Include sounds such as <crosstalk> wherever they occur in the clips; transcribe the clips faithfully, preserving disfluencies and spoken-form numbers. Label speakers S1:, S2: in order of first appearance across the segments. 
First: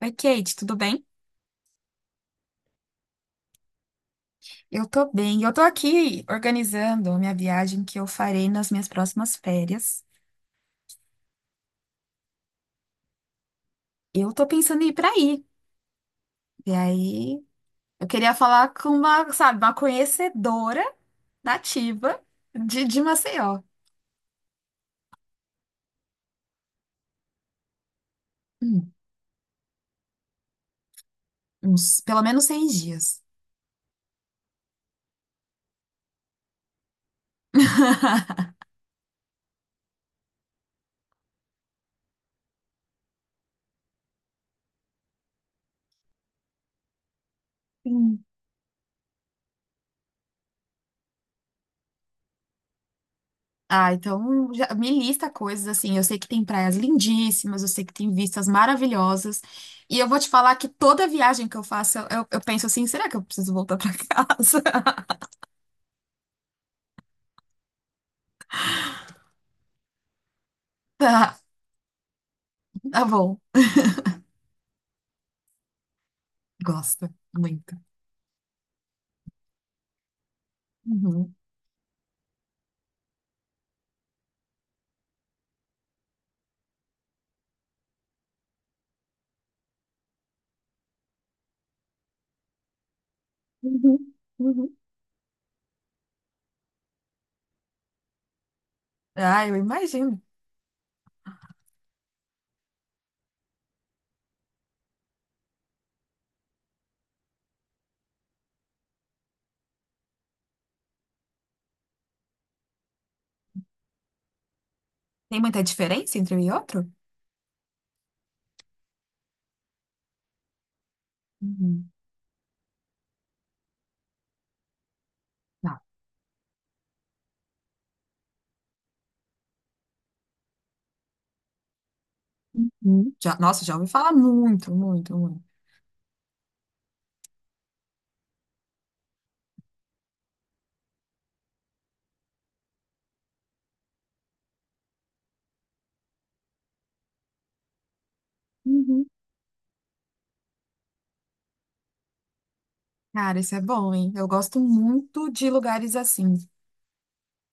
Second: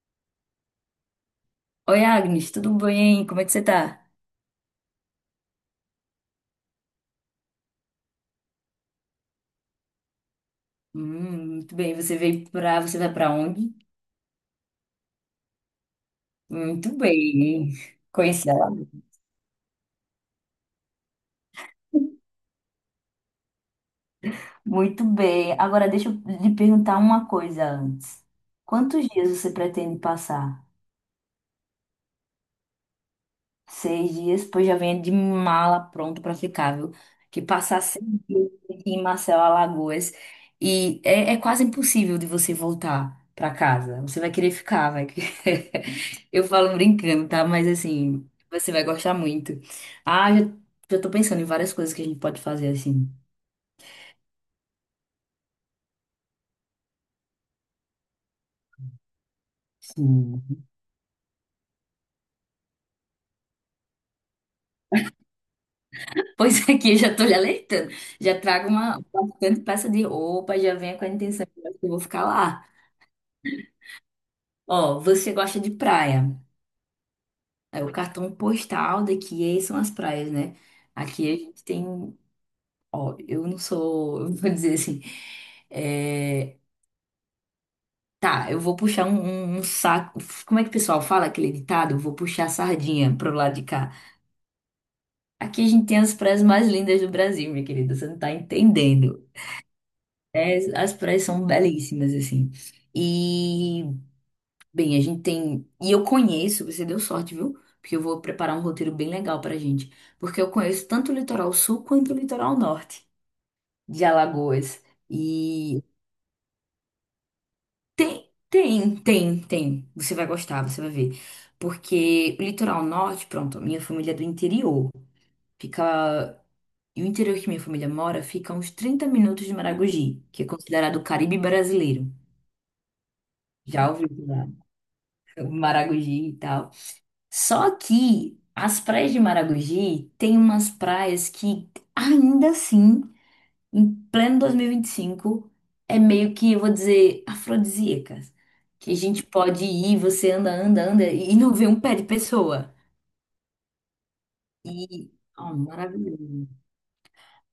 S1: Oi, Kate, tudo bem?
S2: Oi, Agnes, tudo bem? Como é que você tá?
S1: Eu tô bem. Eu tô aqui organizando a minha viagem que eu farei nas minhas próximas férias.
S2: Hum, muito bem. Você veio pra. Você vai pra onde?
S1: Eu tô pensando em ir pra aí. E
S2: Muito
S1: aí,
S2: bem.
S1: eu queria
S2: Conheci ela.
S1: falar com uma, sabe, uma conhecedora nativa de, de Maceió.
S2: Muito bem. Agora deixa eu lhe perguntar uma coisa antes.
S1: Hum,
S2: Quantos dias você pretende passar?
S1: uns, pelo menos seis dias.
S2: Seis dias, pois já venha de mala pronto para ficar, viu? Que passar seis dias aqui em Marcelo Alagoas e é, é quase impossível de você voltar para casa. Você vai querer ficar, vai. querer- <laughs> Eu falo brincando, tá? Mas
S1: Sim.
S2: assim, você vai gostar muito. Ah, já, já tô pensando em várias coisas que a gente pode fazer assim.
S1: Ah, então já me lista coisas assim. Eu sei que tem praias lindíssimas, eu sei que tem vistas maravilhosas. E eu vou te falar
S2: Sim.
S1: que toda viagem que eu faço, eu, eu penso assim: será que eu preciso voltar pra <laughs> casa?
S2: Pois aqui eu já tô lhe alertando. Já trago uma bastante peça de roupa, já venha
S1: <laughs>
S2: com a
S1: Tá,
S2: intenção que eu vou ficar lá.
S1: tá bom.
S2: Ó, você gosta de praia.
S1: Gosta muito.
S2: É, o cartão postal daqui é- são as praias, né? Aqui
S1: Uhum,
S2: a gente tem. Ó, eu não sou. <laughs> Eu vou dizer assim. é, tá, eu vou puxar um, um- um saco. Como é que o pessoal fala aquele ditado? Eu vou puxar a sardinha pro lado de cá.
S1: uhum, uhum.
S2: Aqui a gente tem as praias mais lindas do Brasil, minha querida. Você não tá entendendo.
S1: Ah, eu imagino.
S2: É, as praias são belíssimas, assim. E. Bem, a gente tem. E eu conheço, você deu sorte, viu? Porque eu vou preparar um roteiro bem legal pra gente. Porque eu conheço tanto o litoral sul quanto o litoral norte de Alagoas.
S1: Tem muita
S2: E
S1: diferença entre um e outro?
S2: tem, tem, tem, tem. Você vai gostar, você vai ver.
S1: Uhum.
S2: Porque o litoral norte, pronto, a minha família é do interior.
S1: Tá.
S2: Fica. E o interior que minha família mora fica a uns trinta minutos de Maragogi, que é considerado o Caribe brasileiro.
S1: Uhum. Já, nossa, já ouvi
S2: Já ouviu
S1: falar
S2: falar?
S1: muito, muito, muito.
S2: <laughs> Maragogi e tal. Só que as praias de Maragogi tem umas praias que ainda assim, em pleno dois mil e vinte e cinco, é meio que, eu vou dizer, afrodisíacas. Que a
S1: Uhum.
S2: gente pode ir, você anda, anda, anda e não vê um pé de pessoa.
S1: Cara, isso é bom, hein? Eu gosto
S2: E,
S1: muito de
S2: ó,
S1: lugares assim.
S2: maravilhoso.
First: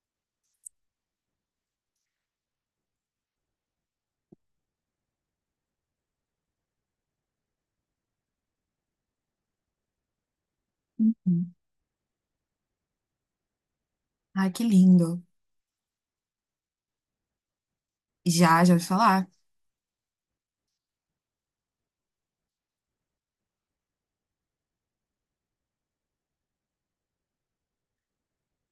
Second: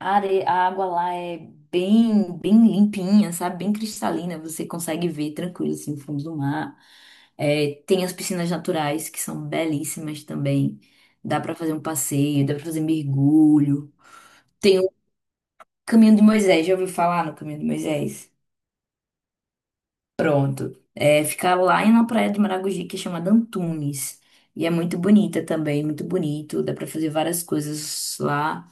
S2: A, are... a água lá é bem, bem limpinha, sabe? Bem cristalina. Você consegue ver tranquilo, assim, o fundo do mar. É, tem as piscinas naturais, que são belíssimas também. Dá
S1: Uhum.
S2: pra fazer um passeio, dá pra fazer mergulho.
S1: Ai, que
S2: Tem o
S1: lindo.
S2: Caminho de Moisés, já ouviu falar no Caminho de Moisés?
S1: Já, já ouvi falar?
S2: Pronto. É, fica lá na praia de Maragogi, que é chamada Antunes. E é muito bonita também, muito bonito. Dá pra fazer várias coisas lá.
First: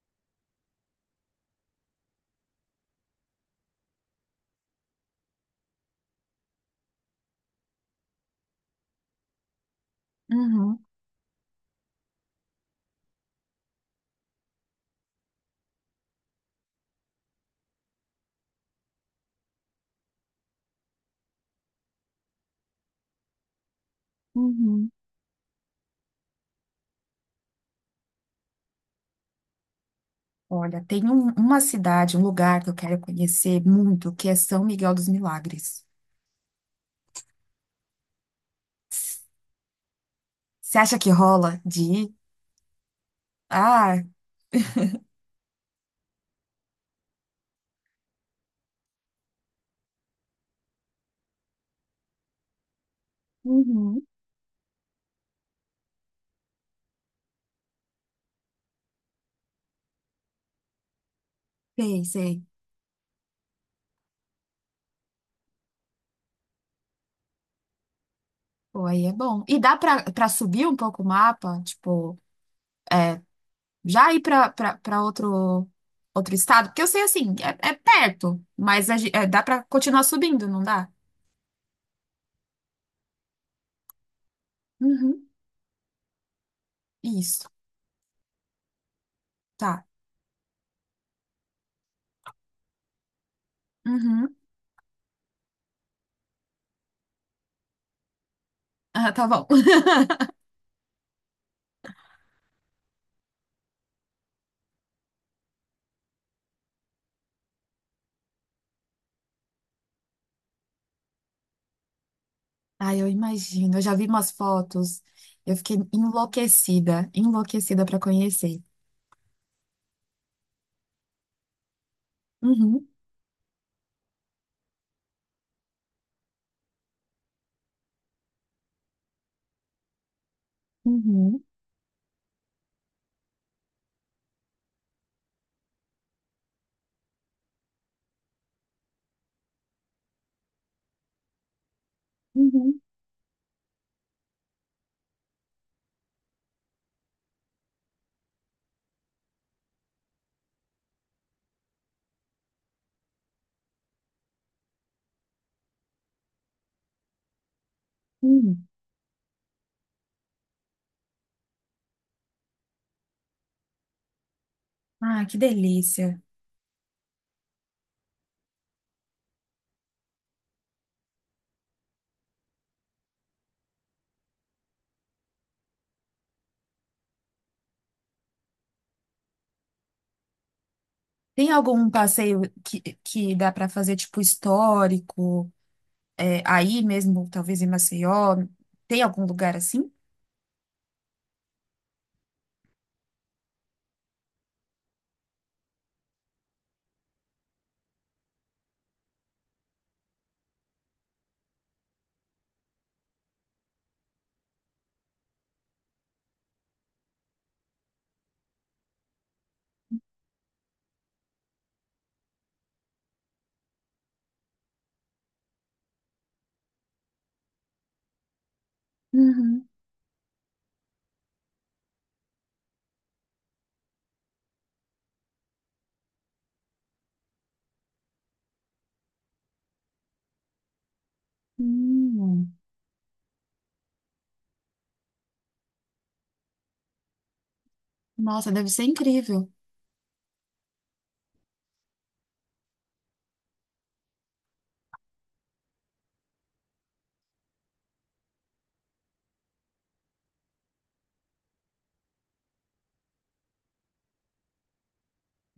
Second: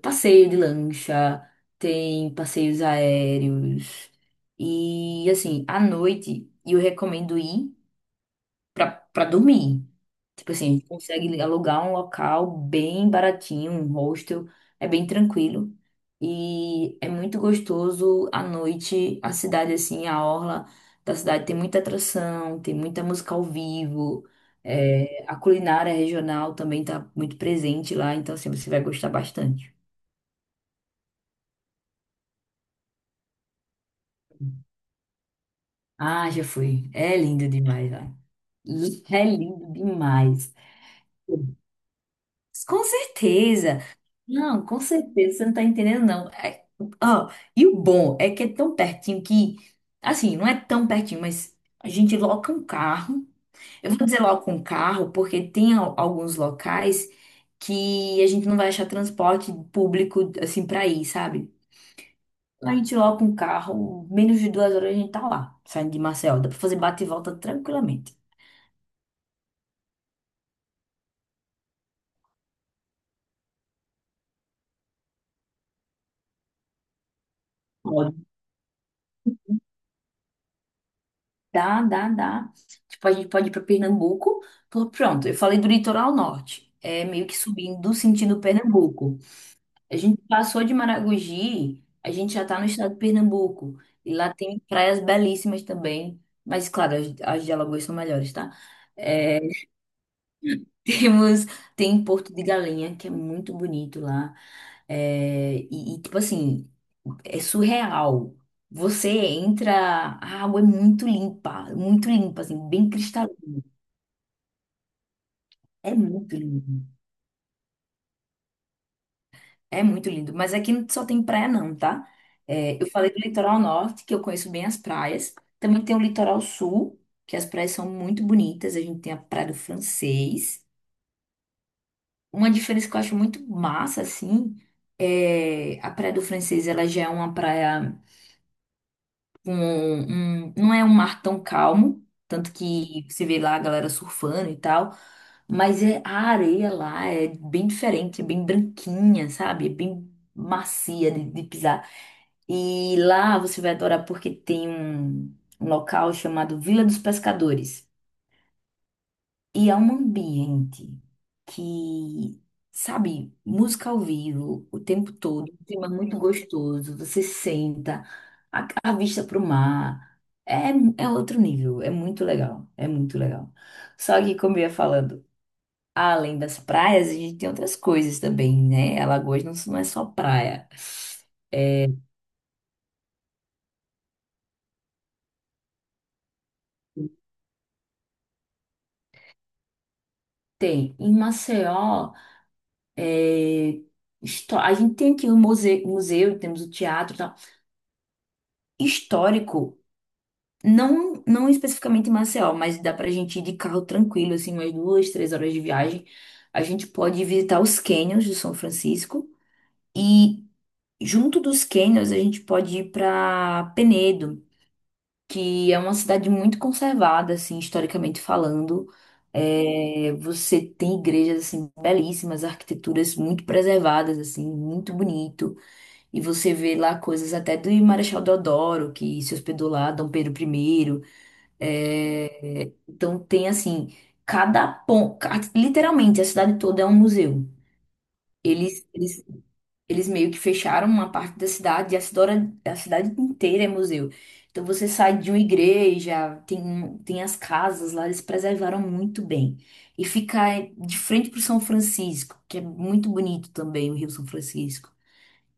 S2: Passeio de lancha, tem passeios aéreos. E assim, à noite eu recomendo ir pra, pra dormir. Tipo assim, a
S1: Uhum,
S2: gente consegue alugar um local bem baratinho, um hostel, é bem tranquilo. E é muito gostoso à noite, a cidade assim, a orla da cidade tem muita atração, tem muita música ao vivo.
S1: uhum.
S2: É, a culinária regional também está muito presente lá, então assim, você vai gostar bastante.
S1: Olha, tem um- uma cidade, um lugar que eu quero conhecer muito, que é São Miguel dos Milagres.
S2: Ah, já fui. É lindo demais lá. Li- É lindo demais.
S1: Você acha que rola de ir?
S2: Com certeza.
S1: Ah,
S2: Não, com certeza. Você não tá entendendo, não. É- ó, e o bom é que é tão pertinho que, assim, não é tão pertinho, mas a gente loca um carro. Eu
S1: uhum.
S2: vou dizer loca um carro, porque tem al- alguns locais que a gente não vai achar transporte público, assim, pra ir, sabe?
S1: Sei, sei.
S2: A gente loca um carro, menos de duas horas a gente tá lá, saindo de Marcel. Dá pra fazer bate e volta tranquilamente.
S1: Pô, aí é bom. E dá pra, pra subir um pouco o mapa? Tipo, é, já ir pra, pra, pra outro, outro estado? Porque eu sei assim, é, é perto, mas a gen- é, dá pra continuar subindo, não dá?
S2: Dá, dá, dá. Tipo, a gente pode ir para Pernambuco. Pô,
S1: Uhum.
S2: pronto, eu falei do litoral norte. É meio que
S1: Isso,
S2: subindo sentido Pernambuco.
S1: tá.
S2: A gente passou de Maragogi, a gente já tá no estado de Pernambuco. E lá
S1: Uhum.
S2: tem praias belíssimas também. Mas, claro, as, as de Alagoas são melhores, tá?
S1: Ah, tá
S2: É,
S1: bom. <laughs>
S2: <laughs> temos, tem Porto de Galinha, que é muito bonito lá. É, e, e, tipo assim, é surreal. Você entra, a água é muito limpa, muito limpa, assim, bem
S1: Ai, eu
S2: cristalina.
S1: imagino. Eu já vi umas fotos. Eu fiquei
S2: É muito lindo,
S1: enlouquecida, enlouquecida pra conhecer.
S2: é muito lindo. Mas aqui não só tem praia, não, tá? É, eu
S1: Uhum,
S2: falei do litoral norte, que eu conheço bem as praias. Também tem o litoral sul, que as praias são muito bonitas. A gente tem a Praia do Francês.
S1: uhum,
S2: Uma diferença que eu acho muito massa, assim, é a Praia do Francês, ela já é uma praia com um, um, não é um mar tão calmo, tanto
S1: uhum,
S2: que você vê lá a galera surfando e tal, mas é, a areia lá é bem diferente, é bem branquinha, sabe? É bem macia de, de pisar. E lá você vai adorar porque tem um um local chamado Vila dos Pescadores.
S1: uhum.
S2: E é um ambiente que, sabe, música ao vivo o tempo
S1: Ah, que
S2: todo, um clima muito
S1: delícia.
S2: gostoso, você senta, a, a vista para o mar. É, é outro nível, é muito legal, é muito legal. Só que, como eu ia falando, além das praias, a gente tem outras coisas também, né? Alagoas não, não é só praia.
S1: Tem algum passeio que, que dá para fazer, tipo, histórico, é, aí mesmo, talvez em Maceió? Tem algum lugar assim?
S2: Tem, em Maceió, é, histó- a gente tem aqui o museu, museu, temos o teatro e tal. Histórico. Não, não especificamente em Maceió, mas dá pra gente ir de carro tranquilo, assim, umas duas, três horas de viagem. A gente pode visitar os cânions de São Francisco e junto dos cânions a gente pode ir pra Penedo, que é uma cidade muito conservada, assim, historicamente falando.
S1: Uhum.
S2: É, você tem igrejas, assim, belíssimas, arquiteturas muito preservadas, assim, muito bonito. E você vê lá coisas até do Marechal Deodoro, que se hospedou lá, Dom Pedro Primeiro.
S1: Hum,
S2: É, então tem assim, cada ponto, literalmente a cidade toda é um museu.
S1: nossa, deve ser
S2: Eles, eles,
S1: incrível.
S2: eles meio que fecharam uma parte da cidade e a cidade, a cidade inteira é museu. Então você sai de uma igreja, tem, um, tem as casas lá, eles preservaram muito bem. E fica é, de frente para o São Francisco, que é muito bonito também, o Rio São Francisco.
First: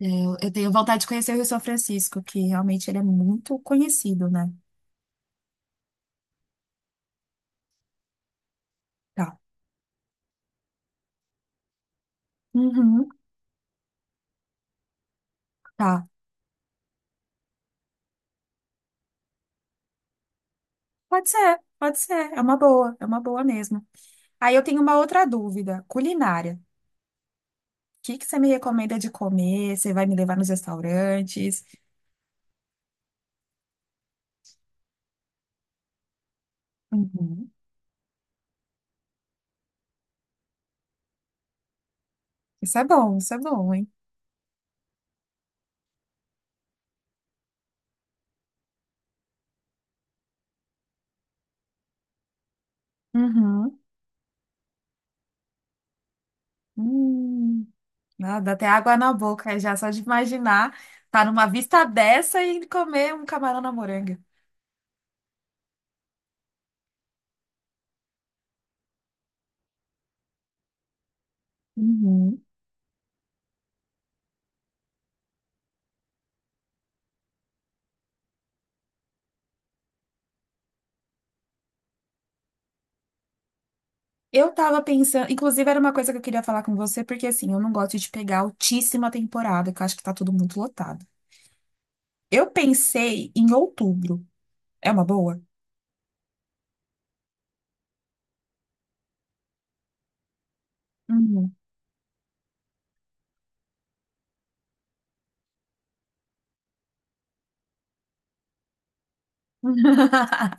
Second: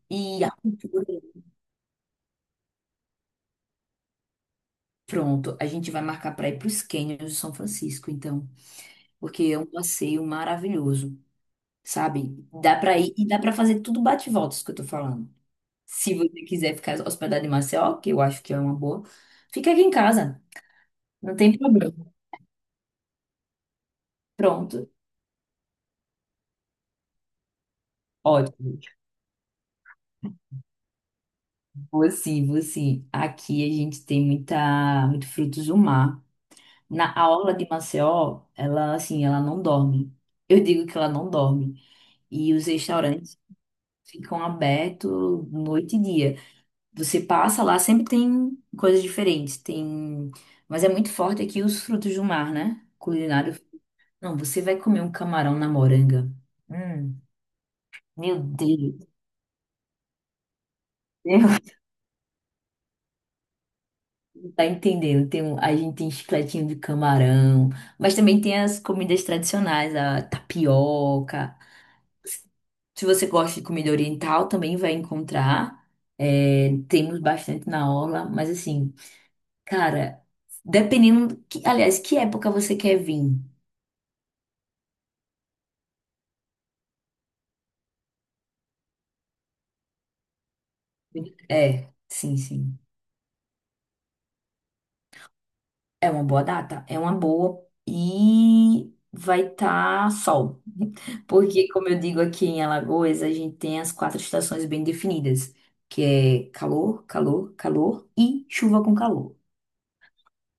S1: É,
S2: E
S1: Eu, eu
S2: a
S1: tenho vontade
S2: cultura,
S1: de conhecer o Rio São Francisco, que realmente ele é muito conhecido, né?
S2: pronto, a gente vai marcar para ir para os cânions de São Francisco, então,
S1: Tá.
S2: porque é um passeio maravilhoso. Sabe? Dá pra
S1: Uhum,
S2: ir e dá pra fazer tudo bate e volta, isso que eu tô falando.
S1: tá.
S2: Se você quiser ficar hospedado em Maceió, que eu acho que é uma boa, fica aqui em casa,
S1: Pode
S2: não tem
S1: ser,
S2: problema.
S1: pode ser. É uma boa, é uma boa mesmo. Aí eu
S2: Pronto,
S1: tenho uma outra dúvida, culinária. O que que você me
S2: ótimo.
S1: recomenda de comer? Você vai me levar nos restaurantes?
S2: Você, você, aqui a gente tem muita, muito frutos do mar. Na A
S1: Uhum.
S2: orla de Maceió, ela assim, ela não dorme. Eu digo que ela não dorme. E os
S1: Isso é bom, isso é
S2: restaurantes
S1: bom, hein?
S2: ficam abertos noite e dia. Você passa lá, sempre tem coisas diferentes. Tem, mas é muito forte aqui os frutos do mar, né? Culinário.
S1: Uhum.
S2: Não, você vai comer um camarão na moranga. Hum,
S1: Hum.
S2: meu
S1: Não, dá até água
S2: Deus,
S1: na boca já, só de imaginar tá
S2: <laughs> eu
S1: numa vista dessa e comer um camarão na moranga.
S2: não tá entendendo. Tem, um- a gente tem chicletinho de camarão, mas também tem as comidas tradicionais, a tapioca.
S1: Uhum.
S2: Se você gosta de comida oriental, também vai encontrar. É, temos bastante na orla, mas assim, cara, dependendo, que, aliás, que época você quer vir?
S1: Eu tava pensando, inclusive era uma coisa que eu queria falar com você, porque assim, eu não gosto de pegar altíssima temporada, que eu acho que tá tudo muito lotado.
S2: É, sim,
S1: Eu
S2: sim.
S1: pensei em outubro. É uma boa?
S2: É uma boa data, é uma boa e vai estar sol. <laughs>
S1: Uhum.
S2: Porque, como eu digo aqui em Alagoas, a gente tem as quatro estações bem definidas, que é calor, calor, calor e chuva com calor.
S1: <laughs>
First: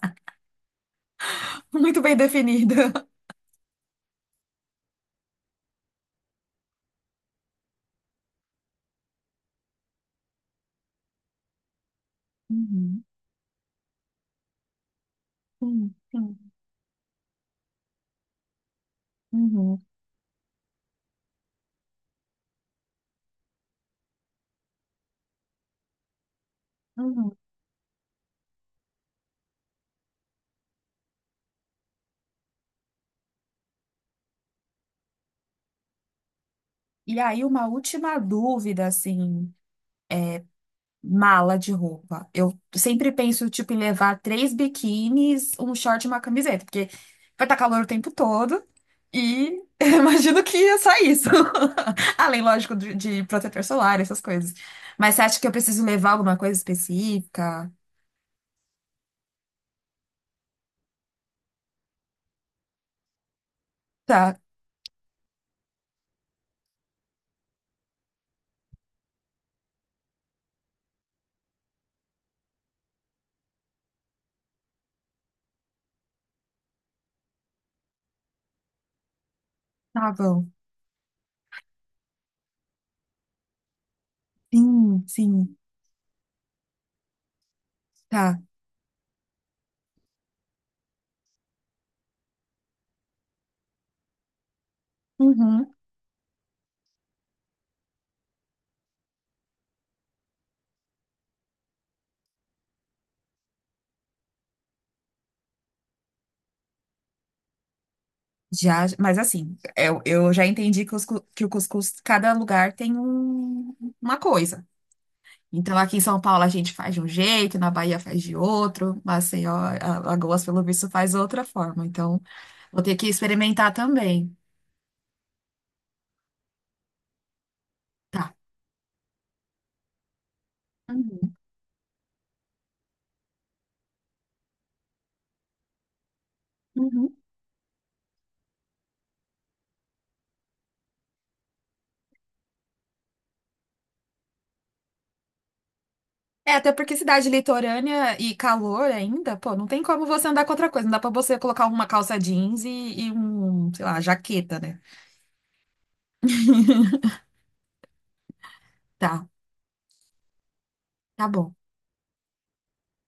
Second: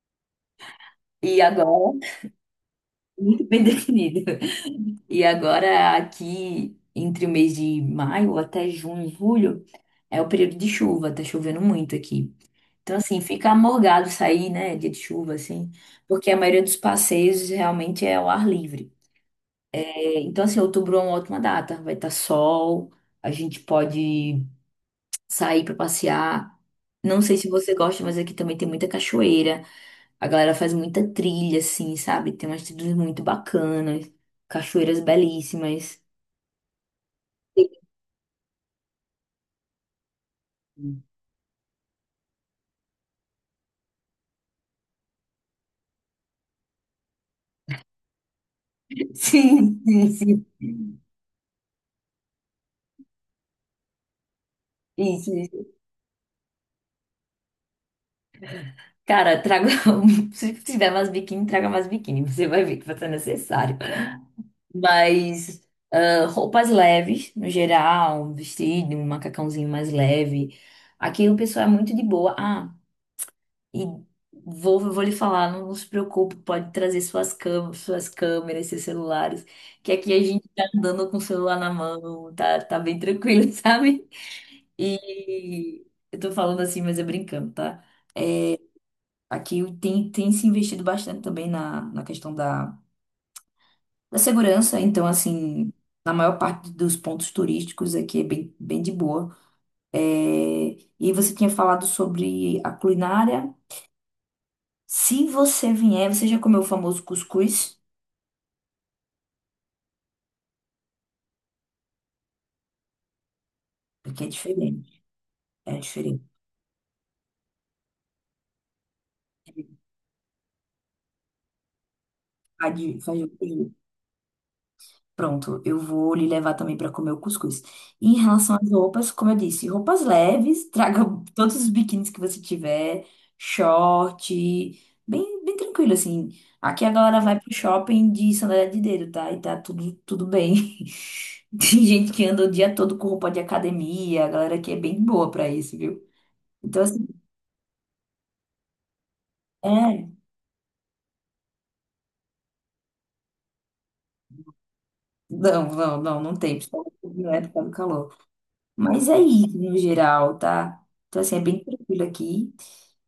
S2: E
S1: Muito
S2: agora,
S1: bem definido.
S2: <laughs> muito bem definido. E agora, aqui, entre o mês de maio até junho, julho, é o período de chuva, tá chovendo muito aqui. Então,
S1: Uhum.
S2: assim, fica amorgado sair, né, dia de chuva, assim,
S1: Uhum.
S2: porque a maioria dos passeios realmente é ao ar livre.
S1: Uhum.
S2: É, então, assim, outubro é uma ótima data, vai estar sol, a gente pode sair para passear. Não sei
S1: Uhum.
S2: se você gosta, mas aqui também tem muita cachoeira, a galera faz muita trilha, assim, sabe? Tem umas trilhas muito bacanas, cachoeiras belíssimas.
S1: E aí, uma última dúvida, assim. Mala de roupa. Eu sempre penso, tipo, em levar três biquínis, um short e uma camiseta, porque vai estar calor o tempo todo e <laughs>
S2: Sim,
S1: eu
S2: sim,
S1: imagino
S2: sim,
S1: que é só isso. <laughs> Além, lógico, de, de protetor solar, essas coisas. Mas
S2: sim,
S1: você acha que
S2: sim.
S1: eu preciso levar alguma coisa específica?
S2: Cara, traga. um- <laughs> Se tiver mais biquíni, traga mais biquíni. Você vai ver que vai ser necessário.
S1: Tá,
S2: Mas ah, roupas leves, no geral, um vestido, um macacãozinho mais leve. Aqui o pessoal é muito de boa. Ah, e vou, vou lhe falar, não, não se preocupe, pode trazer suas câmeras, suas câmeras, seus celulares. Que
S1: tá
S2: aqui a
S1: bom.
S2: gente tá andando com o celular na mão, tá, tá bem tranquilo, <laughs> sabe?
S1: Sim, sim,
S2: E eu tô falando assim, mas é brincando, tá?
S1: tá.
S2: Aqui tem, tem se investido bastante também na, na questão da, da segurança. Então,
S1: Uhum.
S2: assim, na maior parte dos pontos turísticos aqui é bem, bem de boa. É, e você tinha falado sobre a culinária. Se você vier, você já comeu o famoso cuscuz?
S1: Já, mas assim, eu, eu já entendi que, os cu- que o cuscuz, cada lugar tem um- uma
S2: Porque é
S1: coisa.
S2: diferente. É
S1: Então, aqui em São
S2: diferente.
S1: Paulo a gente faz de um jeito, na Bahia faz de outro, Maceió,
S2: É,
S1: a- Alagoas, pelo visto, faz outra forma. Então,
S2: Faz,
S1: vou ter
S2: de-
S1: que
S2: faz
S1: experimentar
S2: de-
S1: também.
S2: pronto, eu vou lhe levar também para comer o cuscuz. E em
S1: Tá.
S2: relação às roupas, como eu disse, roupas leves, <laughs> traga
S1: Uhum,
S2: todos os biquínis que você tiver, short, bem, bem tranquilo, assim. Aqui a
S1: uhum.
S2: galera vai pro shopping de sandália de dedo, tá? E tá tudo, tudo bem. <laughs> Tem gente que anda o dia todo com roupa de academia, a galera aqui é bem boa para isso, viu?
S1: É, até
S2: Então,
S1: porque
S2: assim,
S1: cidade litorânea e calor ainda, pô, não tem como
S2: é.
S1: você andar com outra coisa. Não dá pra você colocar uma calça jeans e, e um, sei lá, jaqueta, né?
S2: Não, não, não, não tem, principalmente não é por causa do calor. Mas é
S1: Tá,
S2: isso no geral, tá? Então,
S1: tá
S2: assim, é
S1: bom.
S2: bem tranquilo aqui.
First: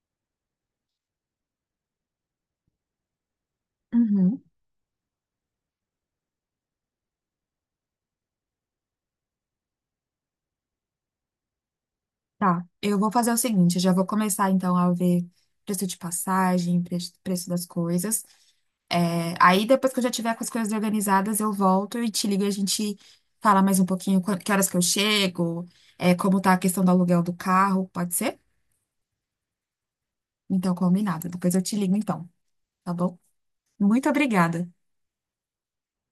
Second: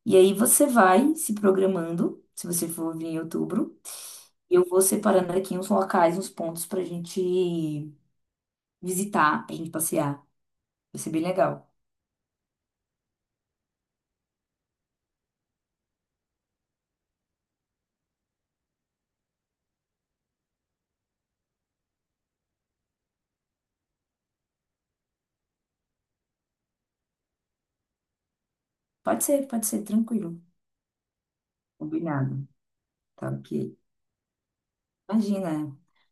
S2: E aí você vai se programando, se você for vir em outubro.
S1: Uhum.
S2: Eu vou separando aqui uns locais, uns pontos pra gente visitar, pra gente passear. Vai ser bem legal.
S1: Tá, eu vou fazer o seguinte, eu já vou começar então a ver preço de passagem, pre- preço das coisas. É, aí depois que eu já tiver com as coisas organizadas, eu volto e te ligo e a gente fala mais um pouquinho quan- que horas que eu chego, é, como tá a questão do aluguel do carro, pode ser?
S2: Pode ser, pode ser, tranquilo.
S1: Então, combinado. Depois eu te ligo então,
S2: Combinado.
S1: tá bom?
S2: Tá ok.
S1: Muito obrigada.
S2: Imagina.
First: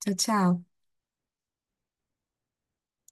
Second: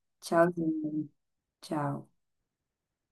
S1: Tchau, tchau.
S2: Tchauzinho. Tchau.